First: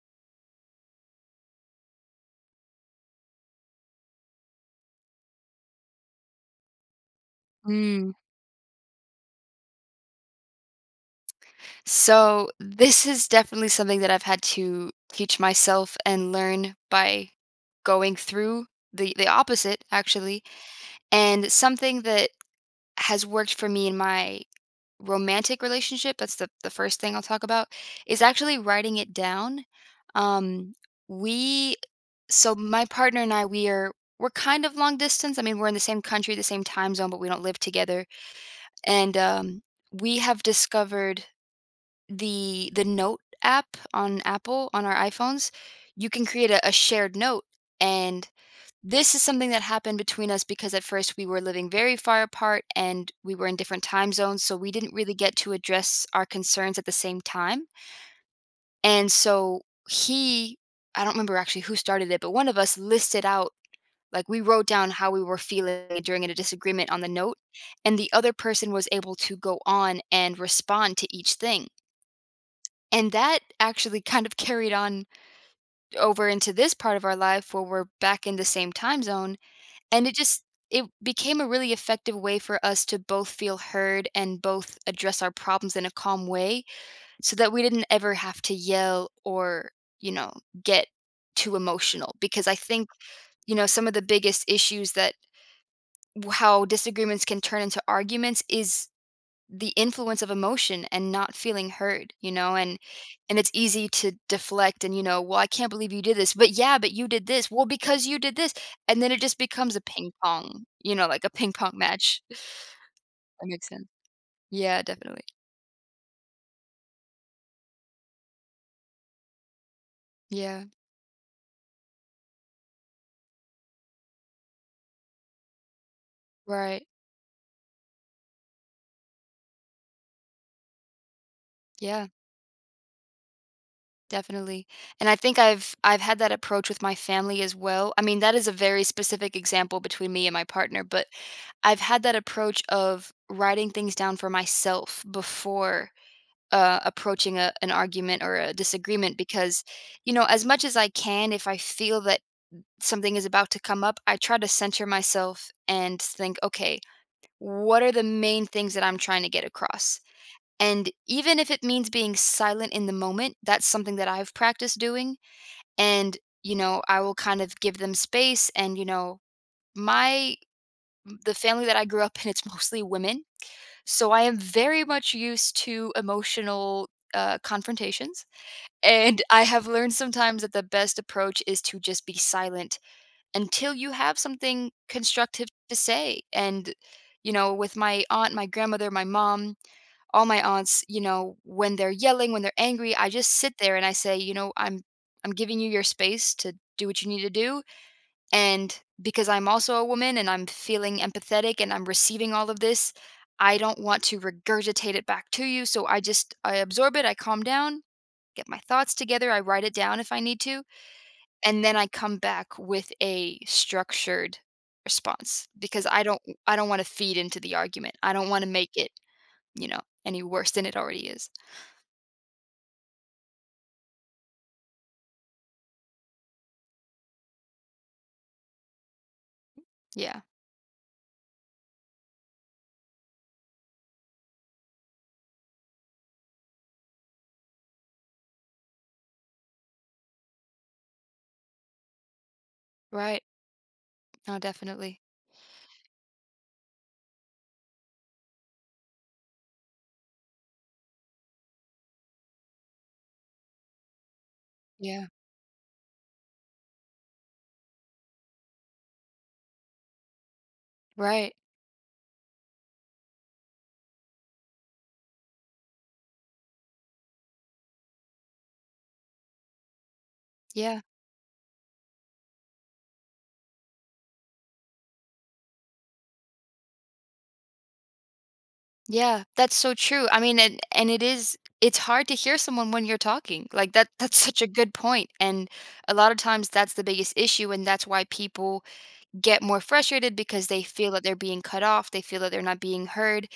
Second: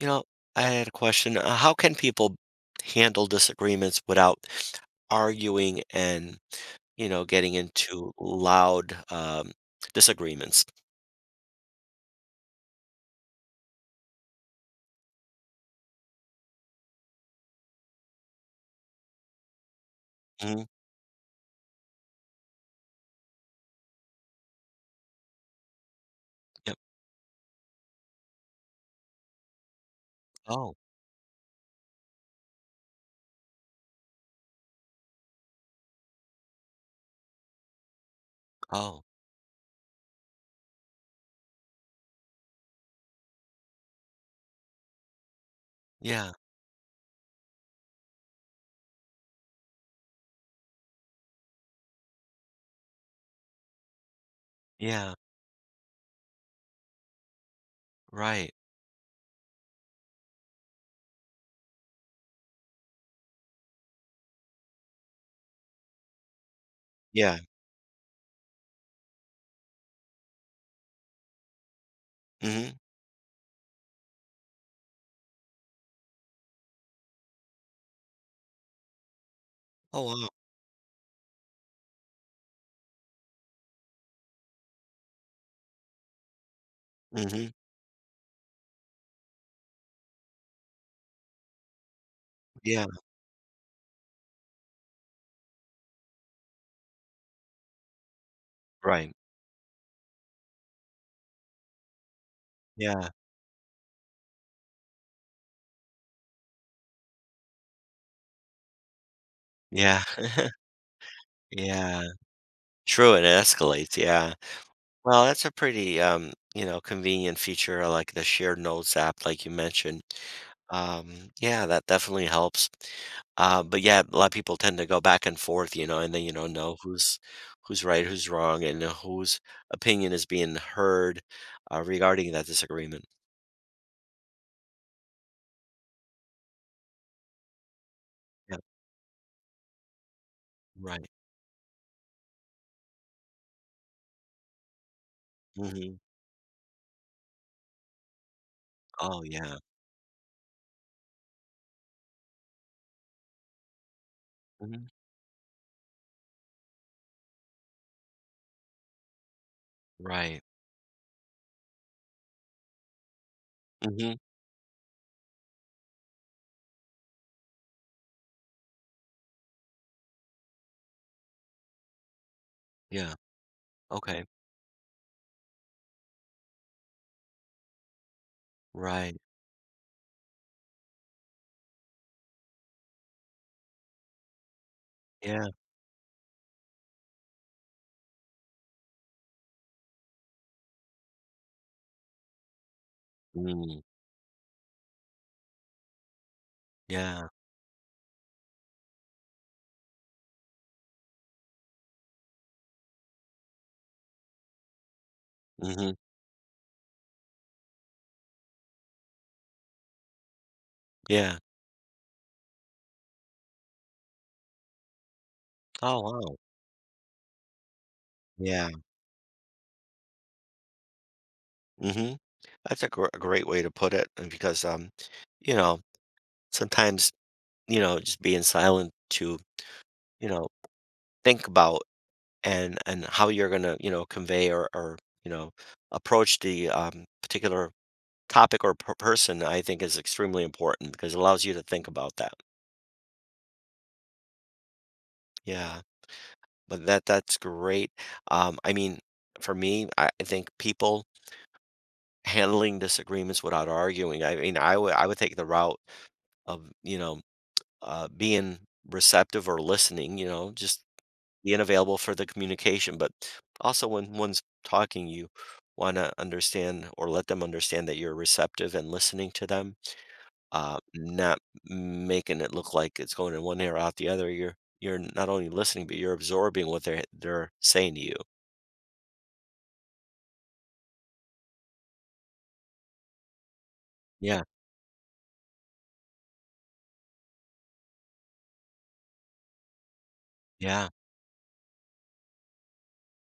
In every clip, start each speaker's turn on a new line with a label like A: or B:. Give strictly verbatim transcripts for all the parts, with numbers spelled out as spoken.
A: You know, I had a question. Uh, how can people handle disagreements without arguing and, you know, getting into
B: Mm.
A: loud um, disagreements?
B: So this is definitely something that I've had to teach myself and learn by going through the the opposite actually.
A: Hmm.
B: And something that has worked for me in my romantic relationship, that's the the
A: Yep.
B: first thing I'll talk about, is actually writing it down.
A: Oh,
B: Um we So my partner and I, we are we're kind of long distance. I mean, we're in the same country, the same time zone, but we don't live together.
A: oh,
B: And um we have discovered the the Note app on Apple on our iPhones. You can
A: yeah,
B: create a, a shared note. And this is something that happened between us because at first we were living very far apart and we were in different time zones, so we didn't
A: yeah,
B: really get to address our concerns at the same time.
A: right.
B: And so he, I don't remember actually who started it, but one of us listed out, like, we wrote down how we were feeling during a disagreement on the
A: Yeah.
B: note, and the other person was able to go on and respond to each thing,
A: Hmm.
B: and that actually kind of carried on over into this part of our life where we're back in the same time zone,
A: Oh,
B: and it
A: wow.
B: just it became a really effective way for us to both feel heard and both address our problems in a calm way so
A: Hmm.
B: that we didn't ever have to yell or, you know, get too emotional because I
A: Yeah,
B: think, you know, some of the biggest issues that how disagreements can turn into arguments is
A: right.
B: the influence of emotion and not feeling heard, you know. And
A: Yeah,
B: and it's easy to deflect and, you know, well, I can't believe you did this, but yeah, but you did this, well, because you did this, and then it just becomes a
A: yeah,
B: ping pong, you know, like a ping pong
A: yeah.
B: match.
A: True, it
B: That makes sense.
A: escalates. Yeah.
B: Yeah, definitely.
A: Well, that's a pretty, um, you know, convenient feature like the shared notes app, like you mentioned.
B: Yeah,
A: Um, yeah, that definitely helps. Uh, but yeah, a lot of people tend to go back and forth, you know, and then you don't know
B: right.
A: who's who's right, who's wrong, and whose opinion is being heard uh,
B: Yeah,
A: regarding that disagreement.
B: definitely. And I think I've I've had that approach with my family as well. I mean, that is a
A: Yeah,
B: very specific example between me and my partner,
A: right.
B: but I've had that approach of writing things down for myself before
A: Hmm.
B: uh, approaching a, an argument or a disagreement
A: Oh yeah.
B: because, you know, as much as I can, if I feel that something is about to come up, I try to center
A: Hmm.
B: myself and think, okay, what are the main things that I'm trying to get across?
A: Right.
B: And even if it means being silent in the moment, that's something that
A: Hmm.
B: I've practiced doing. And, you know, I will kind of give them space. And, you know, my the family that I grew up in, it's mostly
A: Yeah.
B: women, so I
A: Okay.
B: am very much used to emotional uh, confrontations,
A: Right.
B: and I have learned sometimes that the best approach is to just be silent until you have something constructive
A: Yeah.
B: to say. And, you know, with my aunt, my grandmother, my mom, all my aunts, you know, when they're yelling, when they're angry, I just sit there
A: Mm.
B: and I say, you know, I'm I'm giving you your space to do what you need
A: Yeah.
B: to do. And because I'm also a woman and I'm feeling empathetic and I'm receiving all of this, I don't want to regurgitate it back to you. So
A: Hmm.
B: I just I absorb it, I calm down, get my thoughts together, I write it down if I need to,
A: Yeah.
B: and then I come back with a structured response because
A: Oh
B: I don't
A: wow.
B: I don't want to feed into the argument. I don't want to
A: Yeah.
B: make it, you know, any worse than it already is.
A: Hmm. That's a, gr- a great way to put it, and because um, you know, sometimes you know, just being silent to
B: Yeah.
A: you know, think about and and how you're going to, you know, convey or or, you know, approach the um, particular topic or per- person, I think is extremely important because it allows you to think about that.
B: Right. No, definitely.
A: Yeah, but that that's great. Um, I mean, for me, I I think people handling disagreements without arguing. I mean, I would I
B: Yeah.
A: would take the route of, you know, uh, being receptive or listening, you know, just
B: Right.
A: being available for the communication, but also when one's talking, you want to understand or let them understand that you're receptive and listening to them, uh,
B: Yeah.
A: not making it look like it's going in one ear out the other. You're you're not only listening, but you're absorbing what they're they're saying to you.
B: Yeah. That's so true. I mean, and and it is, it's hard to hear someone when you're talking. Like, that that's
A: Yeah,
B: such a good point. And a lot of times that's the biggest issue and that's why people get more frustrated because they
A: yeah,
B: feel that they're being cut off, they feel that they're not being heard,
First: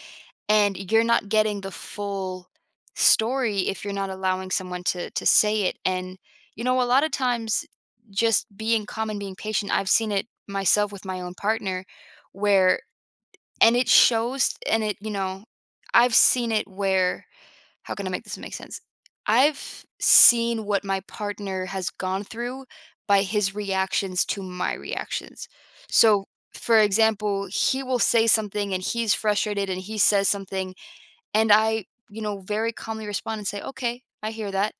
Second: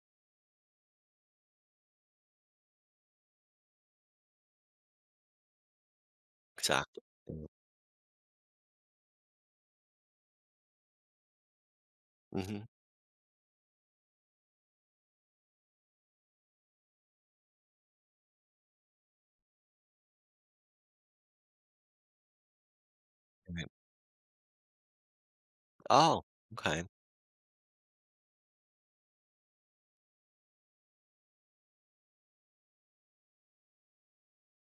B: and you're not getting the full story if you're not allowing someone to to say it. And, you know, a
A: exactly.
B: lot of
A: Mm,
B: times just being calm and being patient, I've seen it myself with my own partner
A: mm-hmm.
B: where and it shows and it, you know, I've seen it where how can I make this make sense? I've seen what my partner has gone through by his
A: Right.
B: reactions to my reactions. So,
A: Oh,
B: for
A: okay.
B: example, he will say something and he's frustrated and he says something, and I, you know, very calmly respond and say, "Okay, I hear that."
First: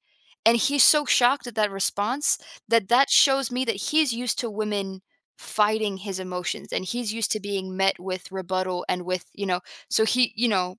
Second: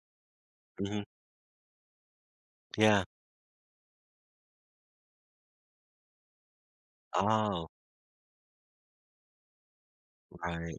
B: And he's
A: Hmm.
B: so shocked at that response that
A: Yeah.
B: that shows me that he's used to women fighting his emotions and he's used to
A: Oh,
B: being met with rebuttal and with, you know, so he, you know,
A: right.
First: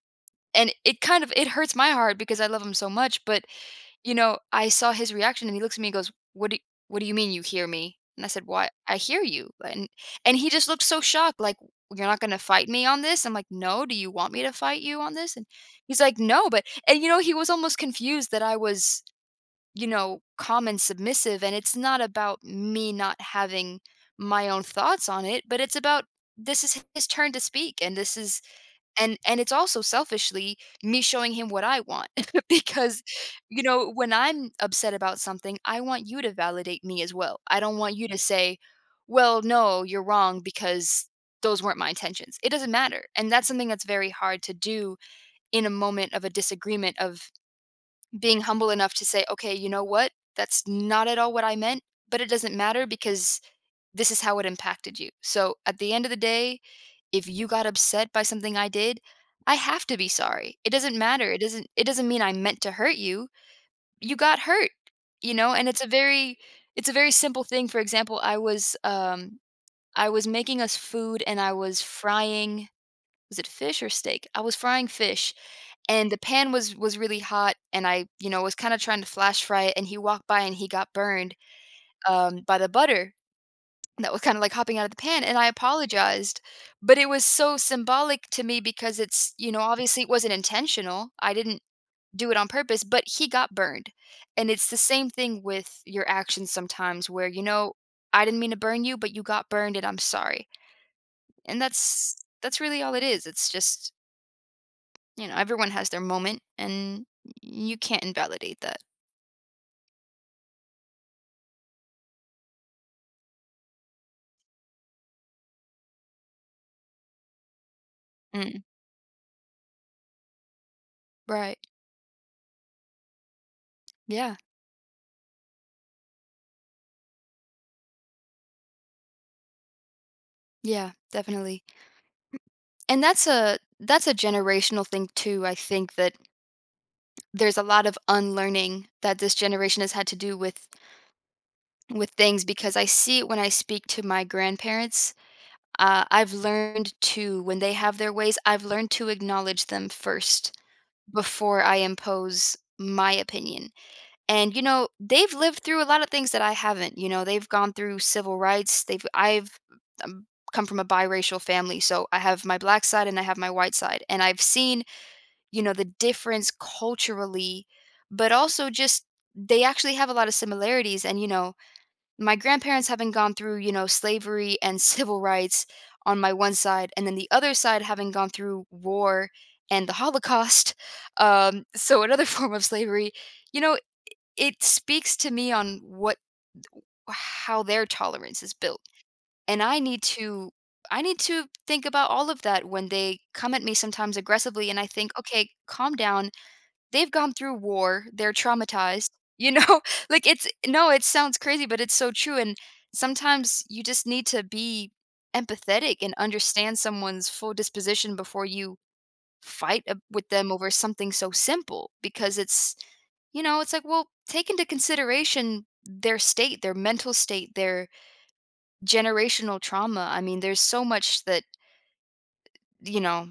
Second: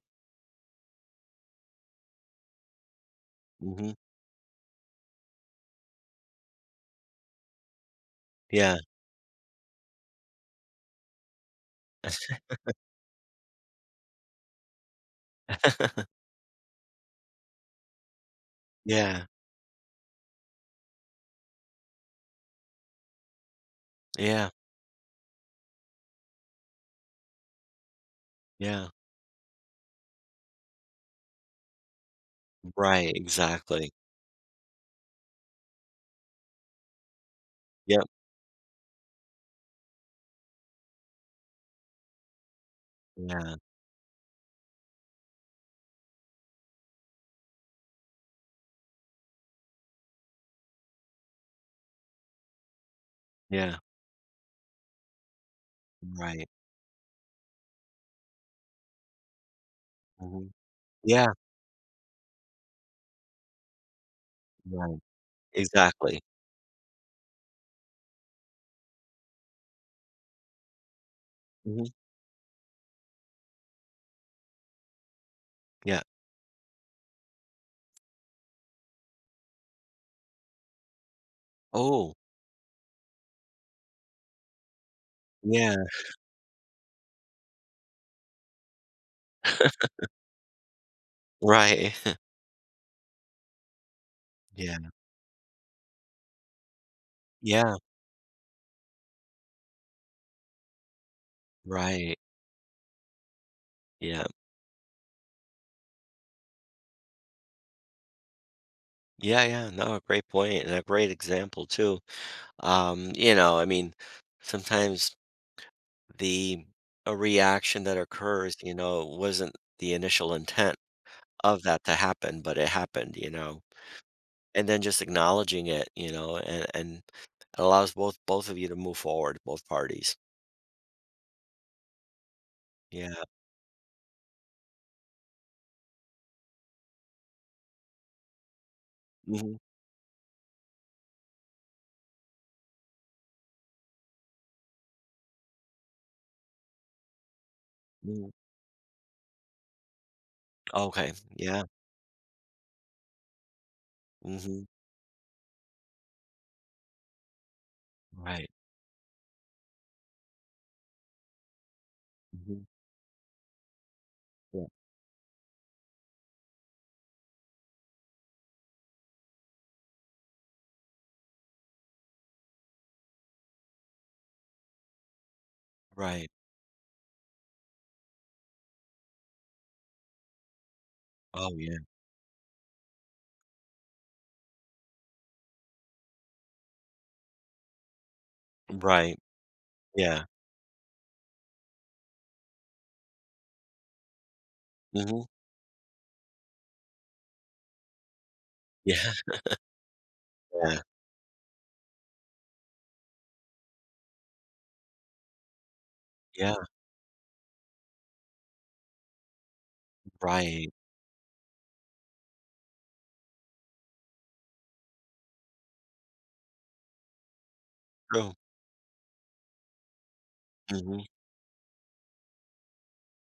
B: and it kind of it hurts my heart because I love him so much. But,
A: Hmm.
B: you know, I saw his reaction and he looks at me and goes, "What do what do you mean you hear me?" And I said, "Why?
A: Yeah.
B: I I hear you." And and he just looked so shocked, like, "You're not gonna fight me on this?" I'm like, "No, do you want me to fight you on this?" And he's like, "No," but, and, you know, he was almost confused that I was,
A: Yeah.
B: you know, calm and submissive. And it's not about me not having my
A: Yeah.
B: own thoughts on it, but it's about this is his turn to speak, and this is
A: Yeah.
B: and and it's also selfishly me showing him what I want because,
A: Right.
B: you know,
A: Exactly.
B: when I'm upset about something, I want you to validate me as well. I don't want
A: Yep.
B: you to say, "Well, no, you're wrong because those weren't my intentions." It doesn't matter. And that's
A: Yeah.
B: something that's very hard to do in a moment of a disagreement, of being humble enough to say, "Okay, you know what? That's not at all what I meant, but it doesn't matter because
A: Yeah.
B: this is how it impacted you." So, at the end of the
A: Right,
B: day, if you got upset by something I did, I have to be
A: mhm.
B: sorry. It doesn't
A: Yeah,
B: matter. It doesn't it doesn't mean I meant to hurt you. You got hurt,
A: right,
B: you know? And it's a
A: exactly.
B: very it's a very simple thing. For example, I was um I was making us food and I was
A: Mhm,
B: frying, was it fish or steak? I was frying fish
A: yeah.
B: and the pan was was really hot and I, you know, was kind of trying to flash fry it, and he walked by and he got burned
A: Oh,
B: um by the butter that was kinda like hopping out of the pan, and I
A: yeah,
B: apologized. But it was so symbolic to me because it's, you know, obviously, it wasn't intentional. I didn't
A: right.
B: do it on purpose, but he got burned. And it's the
A: Yeah,
B: same thing with your actions sometimes where, you know,
A: yeah,
B: "I didn't mean to burn you, but you got burned, and I'm sorry." And that's
A: right,
B: that's really all it is. It's just,
A: yeah.
B: you know, everyone has their moment, and you can't invalidate that.
A: Yeah, yeah, no, a great point and a great example too. Um, you know, I mean, sometimes the a reaction that occurs,
B: Mm,
A: you know, wasn't the initial intent
B: right.
A: of that to happen, but it happened, you know?
B: Yeah.
A: And then just acknowledging it, you know, and and allows both both of you to move forward, both parties.
B: Yeah, definitely. And
A: Yeah,
B: that's a that's a generational thing too, I think, that there's a lot of unlearning that this
A: mhm,
B: generation has had to do with with things because I see it when I speak to my grandparents. Uh, I've learned to When they have their
A: mhm.
B: ways, I've learned to acknowledge them first
A: Okay,
B: before
A: yeah,
B: I impose my opinion. And, you
A: mhm,
B: know, they've lived through a lot of things that I haven't. You know, they've gone through civil
A: right,
B: rights. They've I've, um, come from a biracial family, so I have my
A: mhm,
B: black side and I have my white side, and I've
A: yeah,
B: seen, you know, the difference culturally, but also just they actually have a lot of similarities. And, you know, my grandparents having gone through, you know, slavery and civil rights on
A: right,
B: my one side, and then the other side having gone through war and the Holocaust.
A: oh,
B: Um,
A: yeah,
B: so another form of slavery, you know, it speaks to me on what how their tolerance is built.
A: right,
B: And I need
A: yeah,
B: to I need to think about all of that when they come at me sometimes aggressively, and I think,
A: mhm,
B: okay, calm down. They've gone through war, they're
A: yeah,
B: traumatized, you know? Like, it's
A: yeah,
B: no, it sounds crazy, but it's so true. And sometimes you just need to be empathetic and
A: yeah,
B: understand someone's full disposition before you fight ab with them
A: right,
B: over something so simple because it's, you know, it's like, well, take into consideration their state, their mental state, their
A: true,
B: generational trauma. I mean, there's so
A: mhm,
B: much that, you know,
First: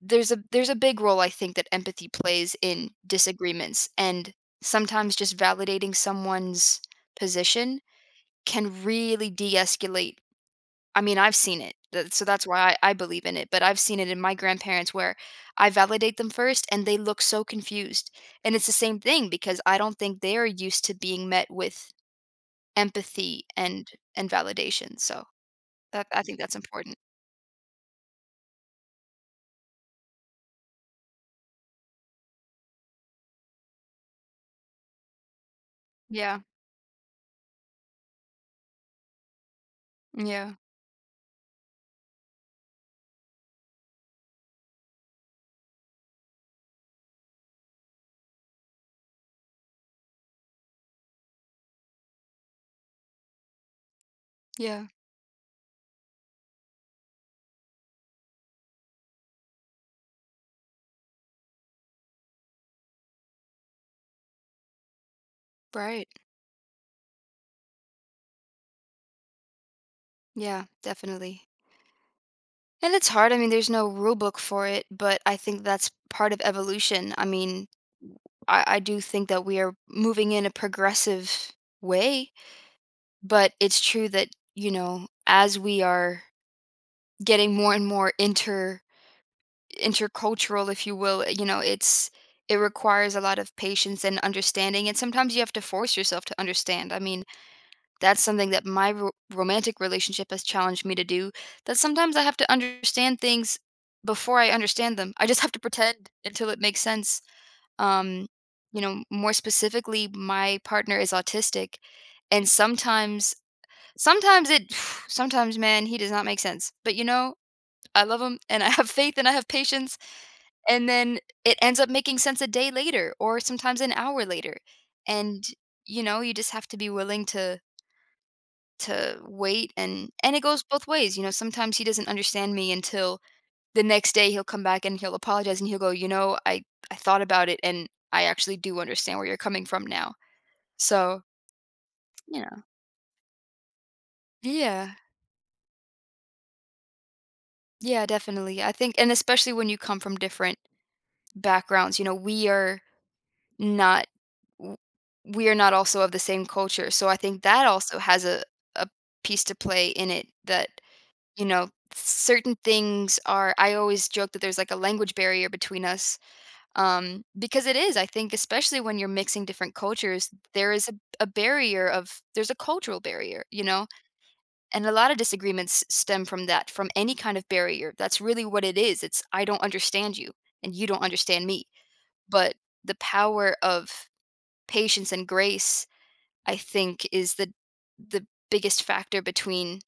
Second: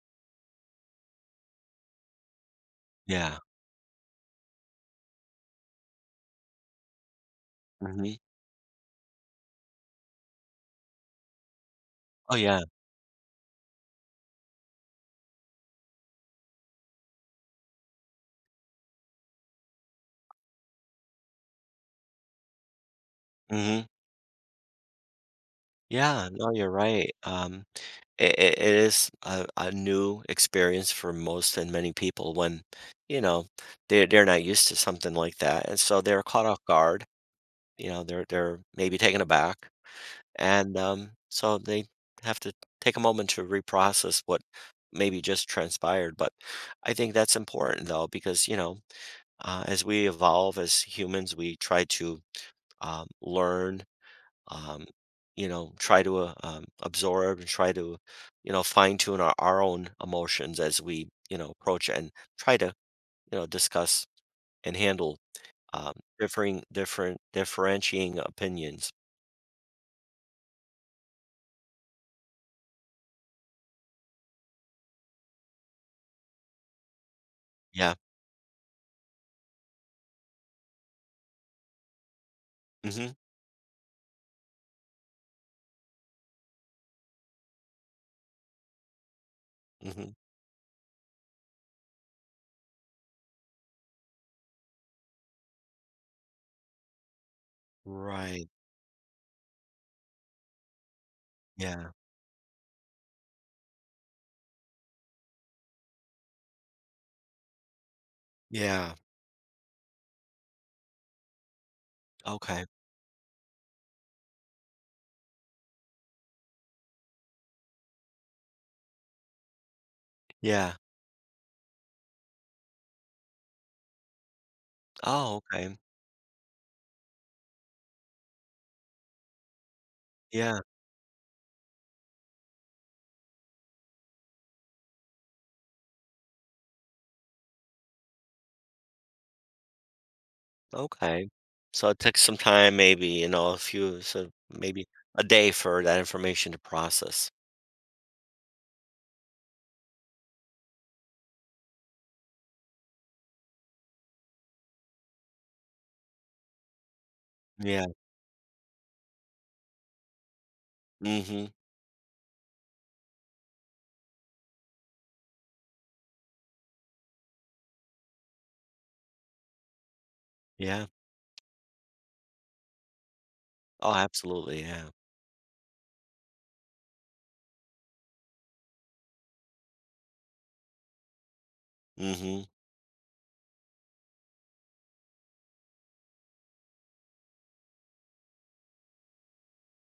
B: there's a there's a big role, I think, that empathy plays in
A: yeah,
B: disagreements, and sometimes just validating someone's position
A: mhm,
B: can really de-escalate. I mean, I've seen it. That So
A: oh,
B: that's
A: yeah,
B: why I I believe in it, but I've seen it in my grandparents where I validate them first and they look so confused. And it's the same thing because I don't think they are used to being met with empathy
A: mhm,
B: and and validation. So that I
A: yeah,
B: think
A: no,
B: that's
A: you're
B: important.
A: right. um, it it it is a a new experience for most and many people when, you know, they they're not used to something like that, and so they're
B: Yeah.
A: caught off guard, you know, they're they're maybe taken aback.
B: Yeah.
A: And um, so they have to take a moment to reprocess what maybe just transpired. But I think that's important though, because, you know, uh, as we evolve as humans, we try to um, learn, um,
B: Yeah.
A: you know, try to uh, um, absorb and try to, you know, fine tune our, our own emotions as we, you know, approach and try to, you know, discuss and handle um,
B: Right.
A: differing, different, differentiating opinions.
B: Yeah, definitely. And it's hard. I mean, there's no rule book for it, but I think that's part of evolution. I mean,
A: Yeah.
B: I, I do think that we are moving in a progressive way,
A: Hmm.
B: but it's true that, you know, as we are getting more and more inter
A: Hmm.
B: intercultural, if you will, you know, it's it requires a lot of patience and understanding. And sometimes you have to force yourself to understand. I mean, that's
A: Right.
B: something that my ro romantic relationship has challenged me to do, that
A: Yeah.
B: sometimes I have to understand things before I understand them. I just have to pretend until it makes sense. Um, you
A: Yeah,
B: know, more specifically, my partner is autistic, and
A: okay.
B: sometimes sometimes it sometimes, man, he does not make sense. But, you know, I love him, and I have faith, and I have patience,
A: Yeah.
B: and then it ends up making sense a day later or sometimes an hour later.
A: Oh,
B: And,
A: okay.
B: you know, you just have to be willing to to wait, and and it
A: Yeah,
B: goes both ways, you know, sometimes he doesn't understand me until the next day. He'll come back and he'll apologize and he'll go, "You know, I I thought about it and I actually do understand where you're coming from now." So,
A: okay. So it took some
B: you know.
A: time, maybe, you know, a few so maybe
B: Yeah.
A: a day for that information to process.
B: Yeah, definitely. I think, and especially when you come from different backgrounds, you know, we are not w- we are not also of the same culture. So I think that
A: Yeah.
B: also has a a piece to play in it. that you
A: Mhm.
B: know certain things are, I always joke that there's like a language barrier between us. um because it is, I think especially when you're mixing different cultures, there
A: Yeah.
B: is a, a barrier of, there's a cultural barrier, you know,
A: Oh, absolutely,
B: and
A: yeah.
B: a lot of disagreements stem from that, from any kind of barrier. That's really what it is. It's I don't understand you and you don't understand me.
A: Mhm.
B: But the power of patience and grace, I think, is the the biggest factor between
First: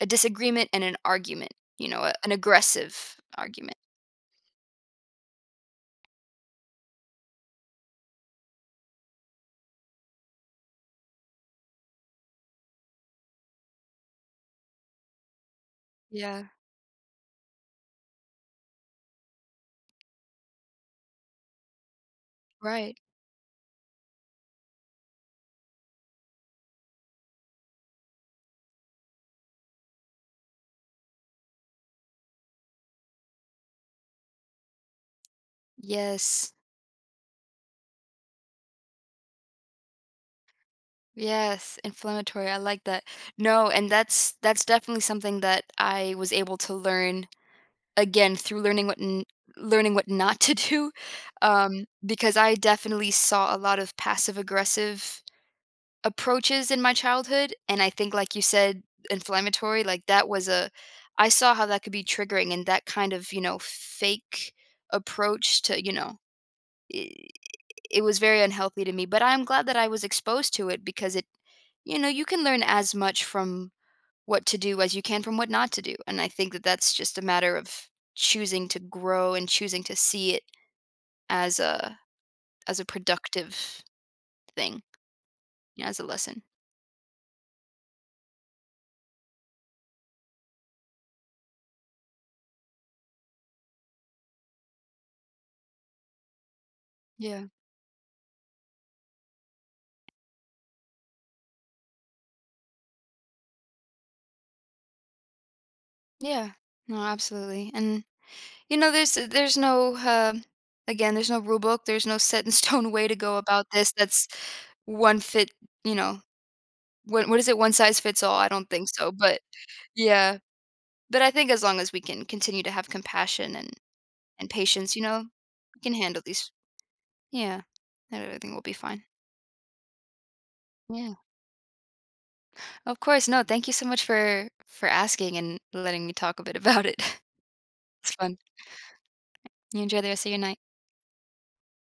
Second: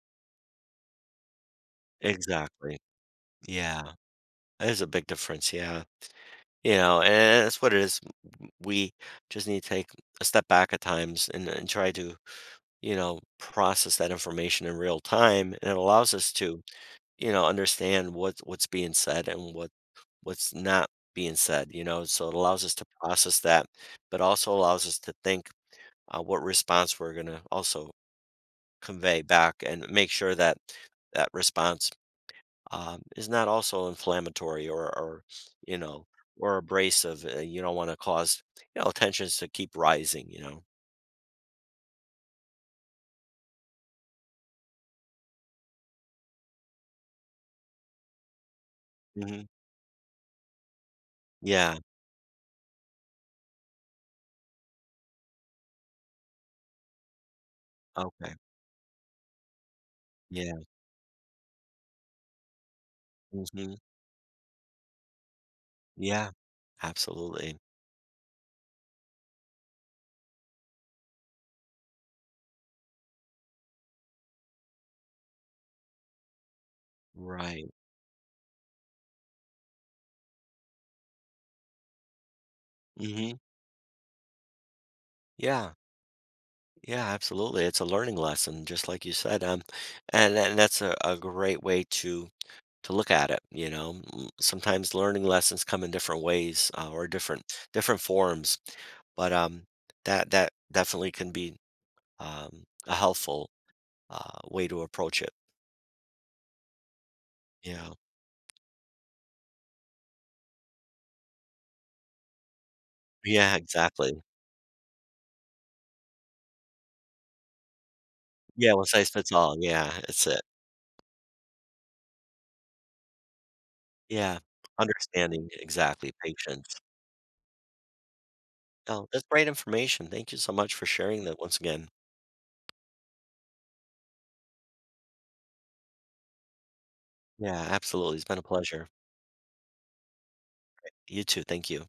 B: a disagreement and an argument, you know, a, an
A: Exactly.
B: aggressive argument.
A: Yeah. That is a big difference, yeah. You know, and that's what it is. We just need to take a step back at times and and try to, you know, process that information in real time, and it allows us
B: Yeah,
A: to, you know, understand what what's being said and what what's not being said, you know? So it allows us to
B: right.
A: process that, but also allows us to think uh, what response we're going to also convey back and make sure that that response um, is not also inflammatory or, or you know,
B: Yes.
A: or abrasive. Uh, you don't want to cause, you know, tensions to keep rising, you know?
B: Yes, inflammatory. I like that. No, and that's that's definitely something that I was able to learn again through learning what n-
A: Hmm.
B: learning what not to do.
A: Yeah.
B: um because I definitely saw a lot of passive aggressive approaches in my childhood, and I think
A: Okay.
B: like you said, inflammatory, like that was
A: Yeah.
B: a I saw how that could be triggering, and that kind of, you know,
A: Hmm.
B: fake approach to, you know,
A: Yeah.
B: I
A: Absolutely.
B: it was very unhealthy to me, but I'm glad that I was exposed to it because it, you know, you can learn as much from what to do as you can from what not to do, and I think that that's just a matter
A: Right.
B: of choosing to grow and choosing to see it as a as a
A: Hmm.
B: productive thing,
A: Yeah.
B: you know, as a lesson.
A: Yeah, absolutely. It's a learning lesson, just like you said. Um, and and that's a, a great way to to look at it. You know, Mm, sometimes learning lessons come in different ways uh, or different
B: Yeah.
A: different forms, but um, that that definitely can be um, a helpful uh, way to approach it.
B: Yeah. No, absolutely,
A: Yeah.
B: and you know, there's uh, there's no, uh, again, there's no rule book, there's no set in stone way to go
A: Yeah.
B: about this.
A: Exactly.
B: That's one fit, you know, what what is it? One size fits all, I don't
A: Yeah. One
B: think
A: size
B: so,
A: fits
B: but
A: all. Yeah. It's
B: yeah.
A: it.
B: But I think as long as we can continue to have compassion and
A: Yeah.
B: and patience, you know,
A: Understanding
B: we can
A: exactly.
B: handle these,
A: Patience.
B: yeah, and everything will be fine.
A: Oh, that's great information. Thank you so much for
B: Yeah.
A: sharing that once again.
B: Of course, no, thank you so much for for asking and letting me talk a bit about it.
A: Yeah,
B: It's
A: absolutely. It's been
B: fun.
A: a pleasure.
B: You enjoy the rest of your night.
A: You too. Thank you.